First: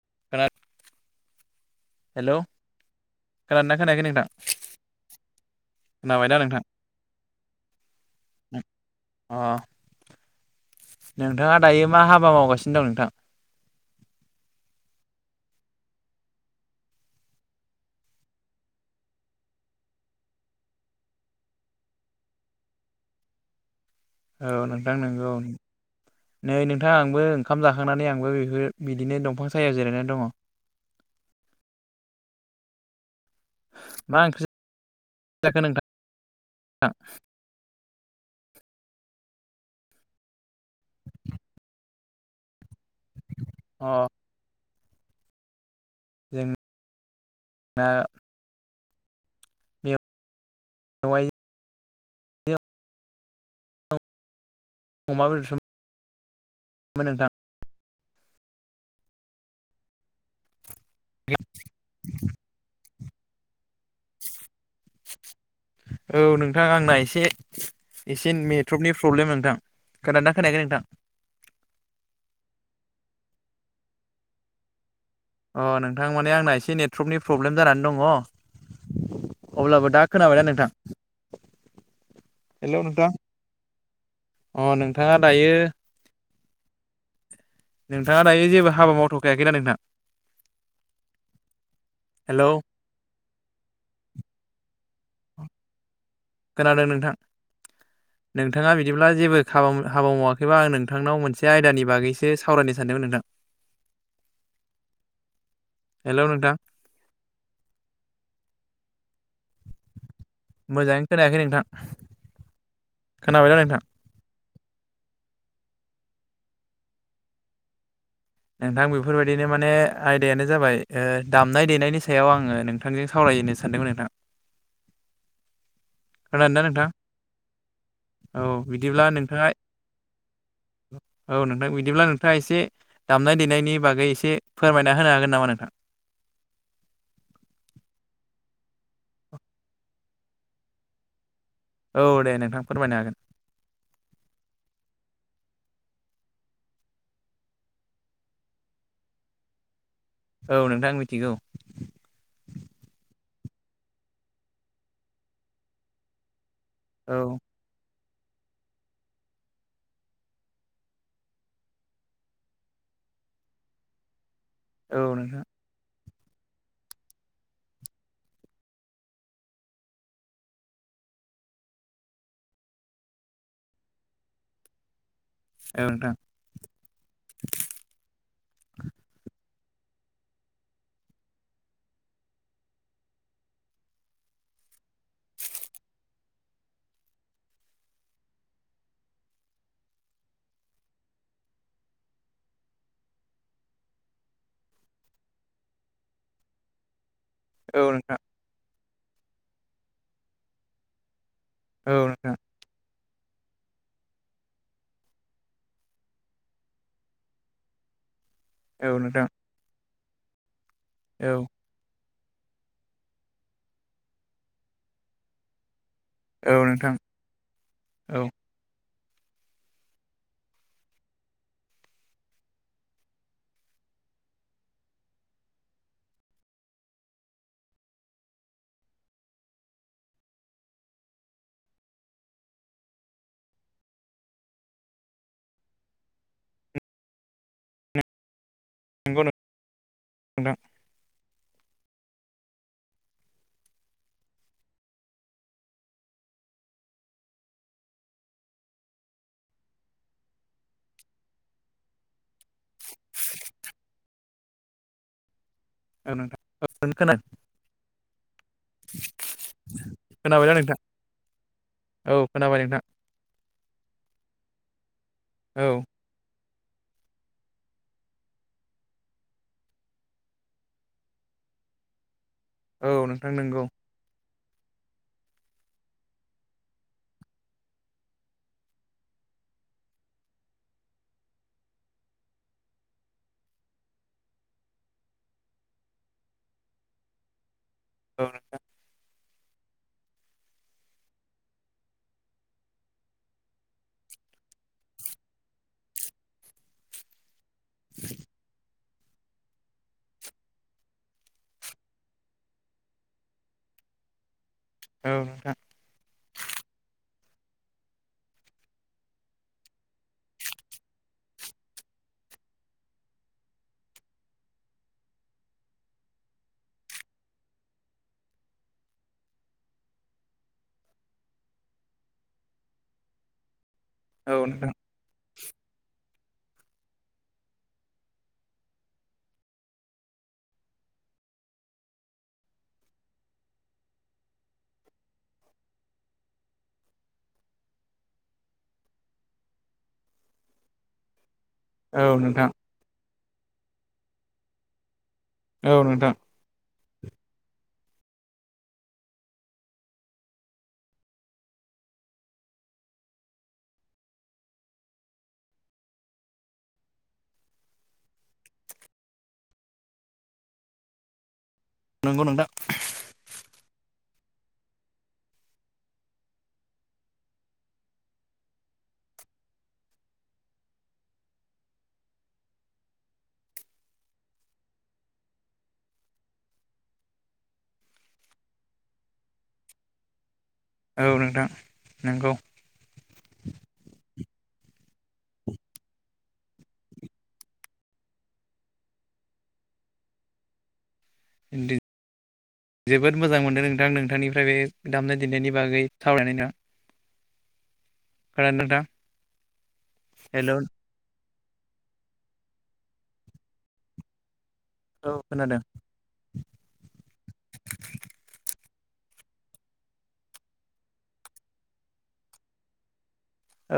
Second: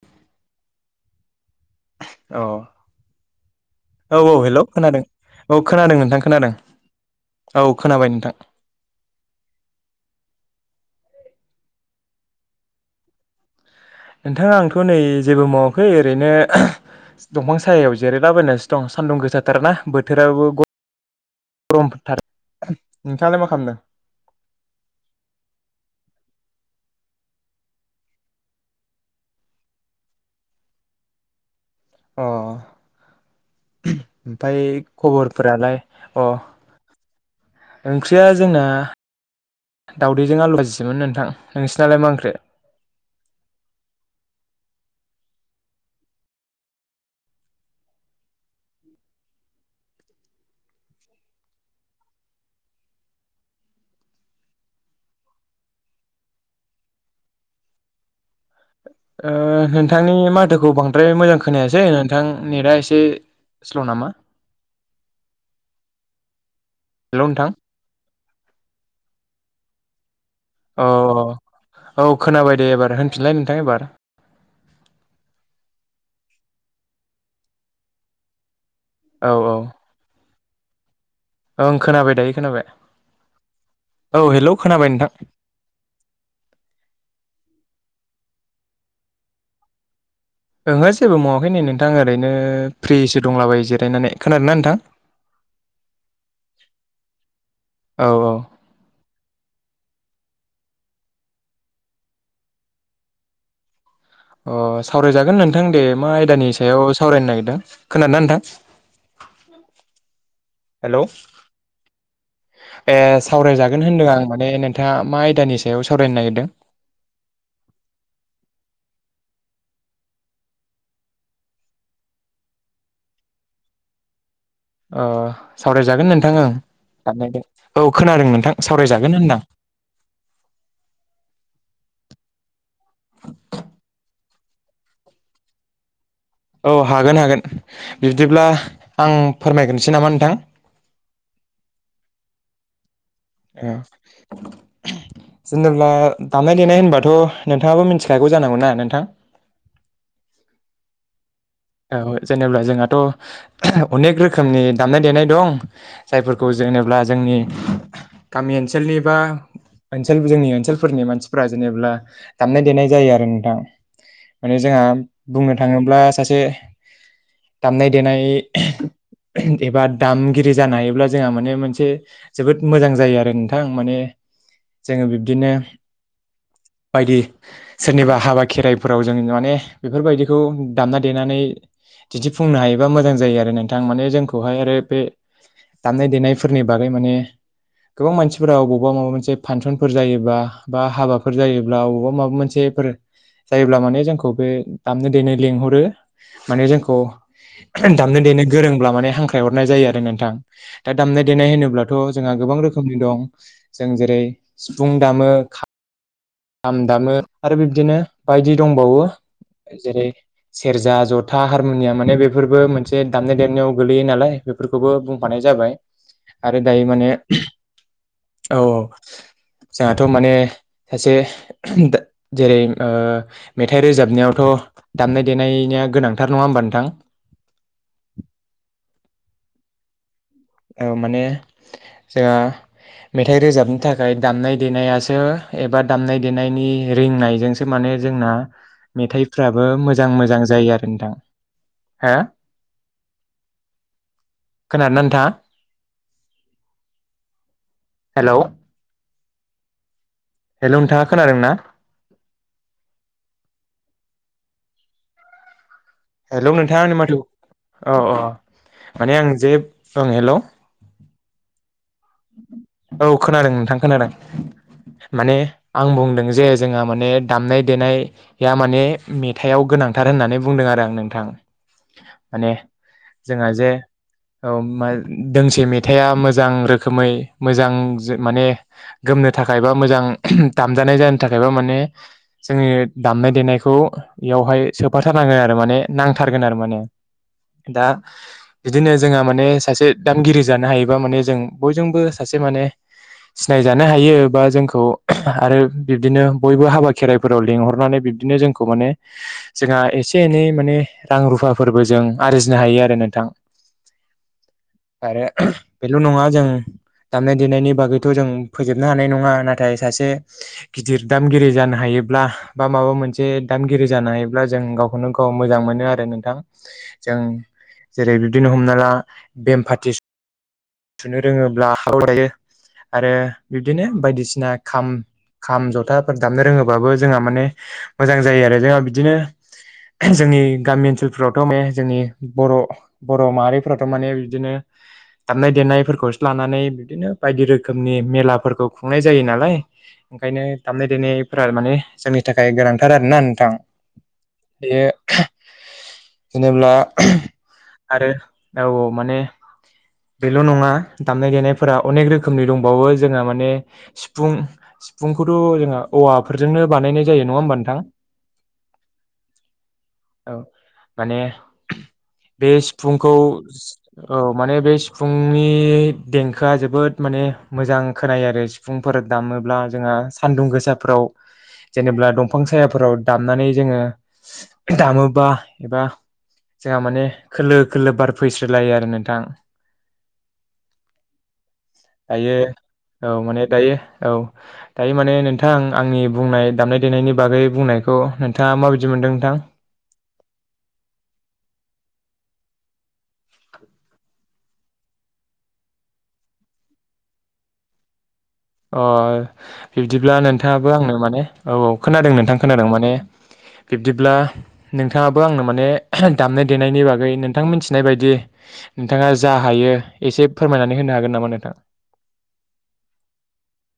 [unintelligible] Hello औ खोनादोंना खोनायाखै औ नोंथां औ हेल' खोनादों औ खोनादों नोंथां खोनादों औ खोनाबाय नोंथां अ नोंथाङा दायो मा हाबा मावगासिनो दं नोंथां नोंथां आंथ' नै जेबो मावाखै ओरैनो दंफां सायायाव जिरायलाबायनासो दं सान्दुं गोसाथार ना बोथोराबो गरम गरम फथार नोंथाङालाय मा खालामदों औ नोंथां नोंगौ औ नै नोंथाङा आंबो ओंखाम जाखांनानै आंबो बेफोर बिदिनो दंफां सायाव जिरायनानै दङ अ मा ओंख्रि ओमफ्राय जाखो खबरफोरालाय नोंथां अ ओंख्रिया जोंना दाउदैजों आलु फाजिसोमोन नोंथां नोंसिनालाय मा ओंख्रि अ जों ना [unintelligible] अमा बेदरसोमोन नोंथां ओ नोंथांनि माथोखौ बांद्राय मोजां खोनायासै नोंथां नेटआ एसे स्ल' नामा औ नोंथां आंना हेलौ एसे नोंथां एसे नेेटवर्कनि प्रब्लेम नोंथां खोनादोंना खोनायाखै नोंथां औ औ औ खोनाबाय दे एबार होनफिनलाय नोंथां एबार अ नोंथां माने आंना एसे नेटवर्कनि प्रब्लेम जानानै दङ औ औ अब्लाबो दा खोनाबाय ना नोंथ [unintelligible] ओं खोनाबाय दायो खोनाबाय औ हेल' अ खोनाबाय नोंथाङा नोंथां दायो नोंथाङा दायो जेबो हाबा मावथ'खायाखैदा नोंथां ओहो जेबो मावाखै नै नोंथां ओरैनो हेलौ फ्रिसो दंलाबायो जिरायनानै खोनादों ना नोंथां खोनादों नोंथां औ औ नोंथाङा बिदिब्ला जेबो खालाम हाबा मावाखैबा आं नोंथांनाव मोनसे आयदानि बागैसो सावरायनो सानदोंमोन नोंथां अ सावरायजागोन नोंथां दे मा हेलौ आयदानि नोंथां सायाव सावरायनो नागिरदों खोनादोंना नोंथां [inaudible] हेलौ मोजाङै खोनायाखै नोंथां ए खोनाबायना नोंथां सावरायजागोन होन्दों आं माने नोंथाङा मा आयदानि सायाव सावरायनो नागिरदों नोंथां बेफोरबायदिनो माने आयदायानो जाबाय दामनाय देनायनि सायाव आङो नोंथांजों सावराय रायज्लायनो होननो सानदोंमोन नोंथां [inaudible] अ सावरायजागोन नोंथां ओं खोनादोंना नोंथां साननायदों औ खोनादों औ नोंथां बिदिब्ला सावरायजागोन होनदां नोंथाङा [unintelligible] औ नोंथां बिदिब्ला नोंथां नोंथाङा एसे दामनाय देनायनि बागै एसे फोरमायना होनो हागोन नामा नोंथां औ हागोन हागोन बिब्दिब्ला आं फोरमायग्रोसै नामा नोंथां [inaudible] औ दे नोंथां फोरमायना औ जेनेब्ला दामनाय देनाय होनबाथ' नोंथाङाबो मिनथिखागौ जानांगौना नोंथां औ नोंथां मिथिगौ औ जेनेब्ला जोंहाथ' अनेक रोखोमनि दामनाय देनाय दं जायफोरखौ जेनेब्ला जोंनि औ गामि ओनसोलनि बा ओनसोल जोंनि ओनसोलफोरनि मानसिफोरा जेनेब्ला दामनाय देनाय जायो आरो नोंथां माने जोंहा औ नोंथां बुंनो थाङोब्ला सासे दामनाय देनाय एबा दामगिरि जानो हायोब्ला जोंहा माने मोनसे जोबोद मोजां जायो आरो नोंथां माने जोङो बिदिनो औ नोंथां बायदि सोरनिबा हाबा खेराइफोराव जों माने बेफोरबायदिखौ दामना देनानै दिन्थिफुंनो हायोबा मोजां जायो आरो नोंथां माने जोंखौहाय आरो बे दामनाय देनायफोरनि बागै माने गोबां मानसिफोरा अबावबा माबा मोनसे फांसनफोर जायोबा बा बा हाबाफोर जायोब्ला अबावबा माबा मोनसेफोर जायोब्ला माने जोंखौ बे दामनो देनो लेंंहरो माने जोंखौ औ नोंथां दामनो देनो गोरोंब्ला माने हांख्राय हरनाय जायो आरो नोंथां दा दामनो दामनाय देनाय औ होनोब्लाथ' जोंहा नोंथां गोबां रोखोमनि दं जों जेरै सिफुं दामो खाम दामो आरो बिब्दिनो बायदि औ दंबावो नोंथां जेरै सेरजा औ जथा हारमुनियाम माने बे बेफोरबो मोनसे दामनाय देनायाव गोल्लैयो नालाय बेफोरखौबो बुंफानाय जाबाय औ आरो दायो नोंथां माने औ औ जोंहाथ माने सासे जेरै ओ मेथाइ रोजाबनायावथ दामनाय देनाया गोनांथार नङा होमबा नोंथां? औ माने जोंहा मेथाइ रोजाबनो थाखाय दामनाय देनायासो एबा दामनाय देनायनि रोंनायजोंसो माने जोंना नंगौ मेथाइफ्राबो मोजां मोजां नोंथां जायो आरो नोंथां हा खोनादों नोंथां? हेलौ हेल' नोंथाङा खोनादों ना औ नोंथां हेलौ औ नोंथाङानि खोना माथो औ अ माने आं जे ओं हेल खोनाबायना नोंथां औ खोनाबाय नोंथां औ खोनादों नोंथां खोनादों माने औ आं बुंदों जे। जोंहा माने दामनाय देनाया माने मेथाइाव गोनांथार होननानै बुंदों आरो आं नोंथां माने औ नोंथां जोंहा नंगौ जे औ [unintelligible] दोंसे मेथाइआ मोजां रोम रोखोमै मोजां माने गोमनो थाखाय बा मोजां दामजानाय जानो थाखायबा माने ओ जोंनि दामनाय देनायखौ बेयावहाय सोफाथारनांगोन आरो माने नांथारगोन आरो माने। दा औ बिदिनो जोंहा माने सासे दामगिरि जानो हायोबा माने जों। बयजोंबो सासे माने सिनाय जानो हायो बा जोंखौ आरो बिबदिनो बयबो हाबा खेराइफोर रल लिंहरनानै बिब्दिनो जोंखौ माने जोंहा एसे एनै माने रां रुफाफोरबो जों आरजिनो हायो आरो नोंथां। औ आरो नोंथां बेल नङा दामनाय-देनायनि बागैथ जों फोजोबनो हानाय नङा नाथाय सासे गिदिर दामगिरि जानो हायो ब्ला बा माबा मोनसे दामगिरि जानो हायोब्ला जों गावखौनो गाव मोजां मोनो आरो नोंथां। जों जेरै बिब्दिनो हमना ला बेमफारटि थुनो रोङोब्ला [unintelligible] हायो आरो बिबदिनो औ बायदिसिना नोंथां खाम खाम, जथाफोर दामनो रोङोबाबो जोंहा माने मोजां जायो आरो जोंहा बिदिनो जोंनि गामि ओनसोलफोरावथ माने जोंनि बर' बर' माहारिफोराथ माने बिदिनो दामनाय-देनायफोरखौसो लानानै बिदिनो बायदि रोखोमनि मेलाफोरखौ खुंनाय जायो नालाय ओंखायनो दामनाय-देनाय फ्रा माने औ जोंनि नोंथां थाखाय गोनांथार आरोना नोंथां। बेयो औ नोथां आरो औ माने बेल नङा। दामनाय-देनायफोरा अनेक रोखोमनि दंबावो जोंहा माने सिफुं सिफुंखौथ' जोंहा औवाफोरजोंनो बानायनाय जायो नङा होमबा नोंथां। औ माने नंगौ नोंथां बे सिफुंखौ औ माने बे सिफुंनि ए देंखोया जोबोद माने मोजां खोनायो आरो सिफुंफोर दामोब्ला जोंहा सानदुं गोसाफ्राव जेनेबा दंफां सायाफोराव दामनानै जोङो दामोबा एबा जोंहा माने खोलो खोलो बार फैस्रो लायो आरो नोंथां। औ नोंथां नंगौ दायो औ माने दायो औ दायो माने नोंथां आंनि बुंनाय दामनाय-देनायनि बागै बुंनायखौ नोंथाङा मा बायदि मोनदों नोंथां। इन्दि जोबोद मोजां मोनदों नोंथां नोंथांनिफ्राय बे दामनाय देनायनि बागै सावरायनाय ना अ बिदिब्ला हेल' नोंथाङाबो आंनो माने औ औ खोनादों नोंथां खोनादों माने बिब्दिब्ला औ नोंथाङाबो आंनो खोनादों माने दामनाय देनायनि बागै नोंथां मिथिनाय बायदि नोंथाङा जा हायो एसे फोरमायनानै होनो हागोन नामा नोंथाङा?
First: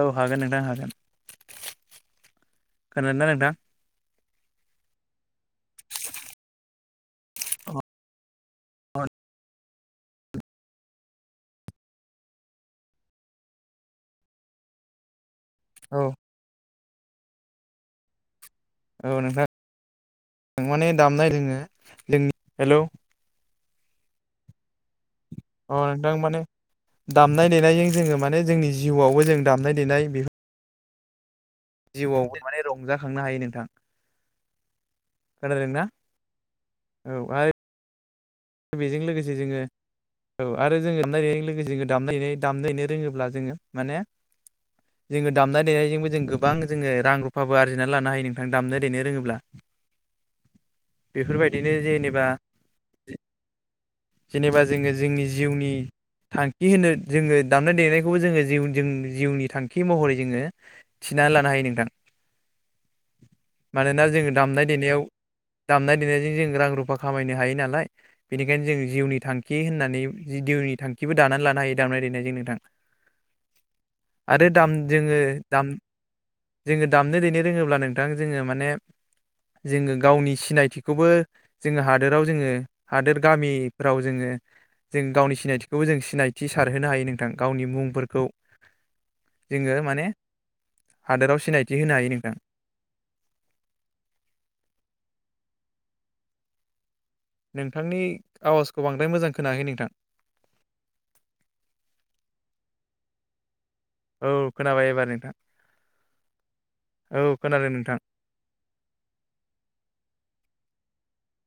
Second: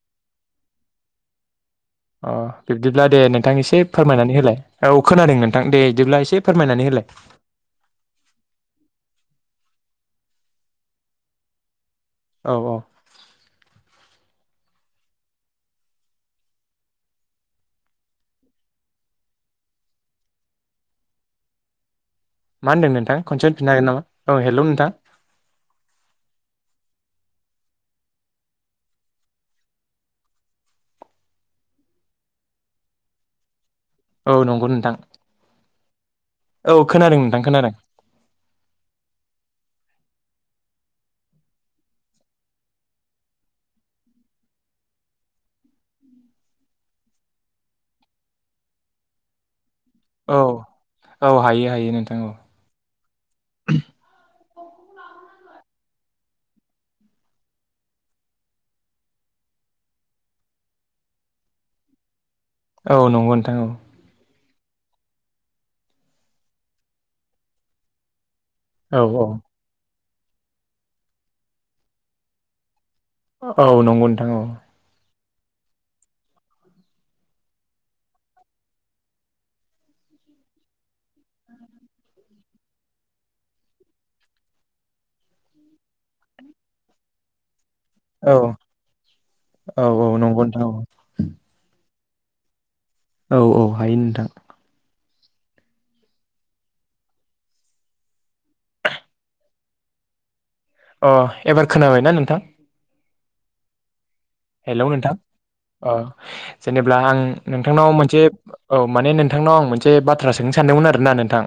औ हागोन नोंथां हागोन। अ बिब्दिब्ला दे नोंथां एसे फोरमायनानै होलाय औ खोनादों नोंथां दे बिदिब्ला एसे फोरमायनानै होलाय। औ औ औ। औ औ नोंथां माने दामनाय रोङो। मा होनदों नोंथां खनसेनो फिननो हागोन नामा औ हेल नोंथां। अ नोंथां माने दामनाय-देनायजों जोङो माने जोंनि जिउआवबो जों दामनाय देनाय बेफोर जिउयाव माने रंजाखांनो हायो नोंथां। औ नंगौ नोंथां खोनादोंना औ खोनादों नोंथां खोनादों बेजों लोगोसे जोङो। औ आरो जोङो नायनायजों लोगोसे दाम दामनायनो रोङोब्ला जोङो माने जोङो दामनाय देनायजोंबो जों गोबां जोङो रां रुफाबो आरजिनानै लानो हायो नोंथां दामनाय देनो रोङोब्ला औ औ बेफोरबायदिनो हायो हायो नोंथां जेनेबा औ जेनेबा जोङो जोंनि जिउनि थांखि होनो जोङो दामनाय-देनायखौ जोङो जि जों जिउनि थांखि महरै जोङो थि नानै लानो हायो नोंथां। औ नंगौ नोंथां औ। दामनाय-देनायाव दामनाय देनायजों जों रां रुफा खामायनो हायो नालाय बेनिखायनो जों जिउनि औ थांखि होननानै जि जिउनि थांखिबो दानानै लानो हायो दामनाय देनायजों नोंथां। औ औ नंगौ नोंथां औ आरो दाम जोङो दाम जोङो दामनो देनो रोङोब्ला नोंथां जोङो माने जोङो गावनि सिनायथिखौबो जोङो हादोराव जोङो हादोर गामिफ्राव जोङो जों गावनि सिनायथिखौबो जों सिनायथि सारहोनो हायो नोंथां गावनि मुं फोरखौ औ जोङो औ माने औ नंगौ नोंथां हादोराव सिनायथि होनो हायो नोंथां। औ औ हायो नोंथां नोंथांनि आवाजखौ बांद्राय मोजां खोनायाखै नोंथां। अ एबार खोनाबायना नोंथां खोनाबायबा एबार नोंथां औ जेनेब्ला आं औ खोनादों नोंथांनाव नोंथां मोनसे औ माने नोंथांनाव आं मोनसे बाथ्रा सोंनो सानदोंमोन आरोना नोंथां।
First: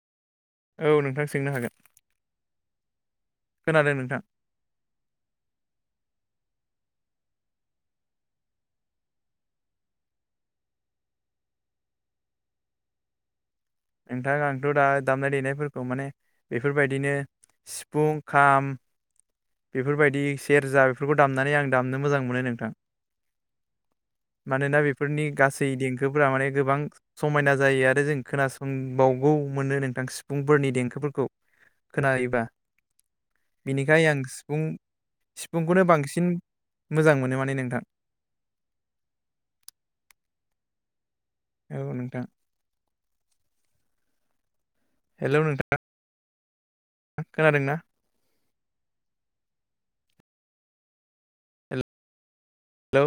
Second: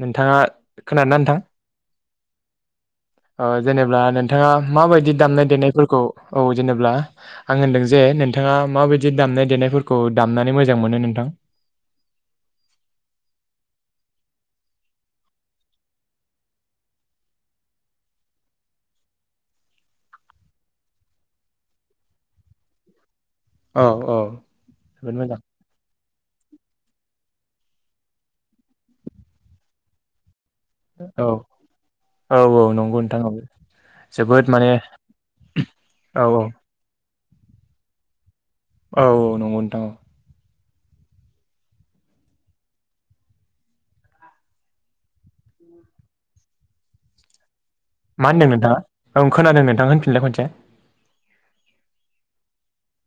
नोंथाङा औ खोनादों नोंथां? सोंनो हागोन ओ खोनादों जेनेब्ला नोंथां नोंथाङा माबायदि दामनाय देनायफोरखौ औ जेनेब्ला आं होनदों जे नोंथाङा माबायदि दामनाय देनायफोरखौ दामनानै मोजां मोनो नोंथां? [unintelligible] नोंथाङा आंथ दा दामनाय देनायफोरखौ माने बेफोर बायदिनो सिफुं खाम बेफोरबायदि सेरजा बेफोरखौ दामनानै आं दामनो मोजां मोनो नोंथां। औ औ मानोना जोबोद बेफोरनि मोजां गासै देंखो फोरा माने गोबां समायना जायो आरो जों खोनासंबावगौ मोननो नोंथांसि फुंफोरनि देंखोफोरखौ औ औ खोनायोबा औ नंगौ नोंथां औ बिनिखाय आं जोबोद सिफुं माने सिफुंखौनो औ बांसिन मोजां मोनो माने नोंथां औ औ नंगौ नोंथां औ औ नोंथां हेलौ नोंथां खोनादोंना? मा होनदों नोंथाङा औ खोनादों नोंथां होनफिनलाय खनसे? हेलौ।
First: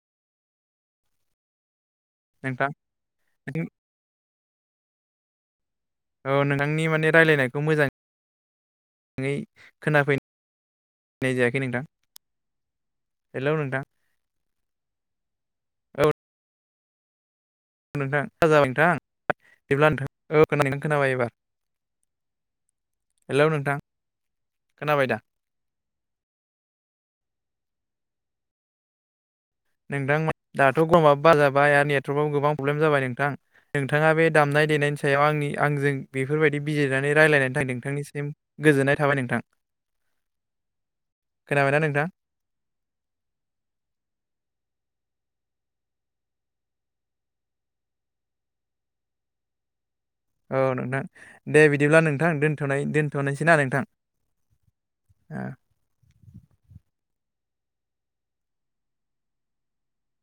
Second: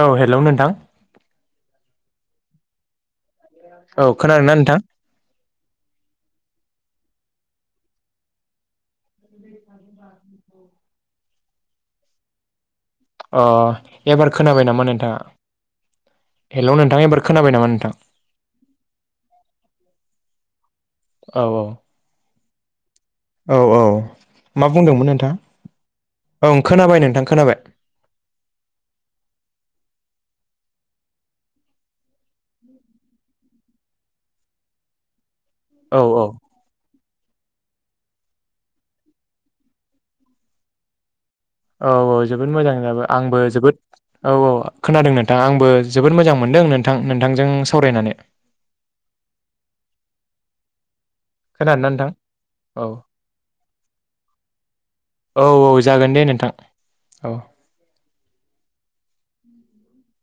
औ हेलौ नोंथां। नोंथां [unintelligible] औ खोनादोंना नोंथां? औ नोंथांनि माने रायजलायनायखौ मोजां। ङै खोनाफैनाय जायाखै नोंथां अ हेलौ नोंथां एबार खोनाबाय नामा नोंथाङा औ हेलौ नोंथां एबार। खोनाबाय नामा नोंथां जाबाय नोंथां बिदिब्ला नोंथां औ खोनादों नोंथां औ औ। हेलौ औ नोंथां औ मा खोनाबाय बुंदोंमोन दा नोंथां औ खोनाबाय नोंथां। खोनाबाय नोंथां दाथ गरमाबो बार जाबाय आरो नेथवर्कआबो गोबां प्रब्लेम जाबाय नोंथां नोंथाङा बे दामनाय नाय देनायनि सायाव आंनि आंजों औ औ बेफोरबायदि बिजिरनानै रायलायनायनि थाखाय नोंथांनिसिम गोजोननाय थाबाय नोंथां। खोनाबायना औ नोंथां औ जोबोद मोजां जाबाय आंबो जोबोद औ औ खोनादों नोंथां आंबो जोबोद मोजां मोनदों नोंथां नोंथांजों सावरायनानै औ नोंथां दे बिदिब्ला नोंथां औ दोनथनाय दोन्थनोसै ना नोंथां? औ औ जागोन दे नोंथां औ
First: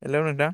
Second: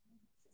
हेलौ नोंथां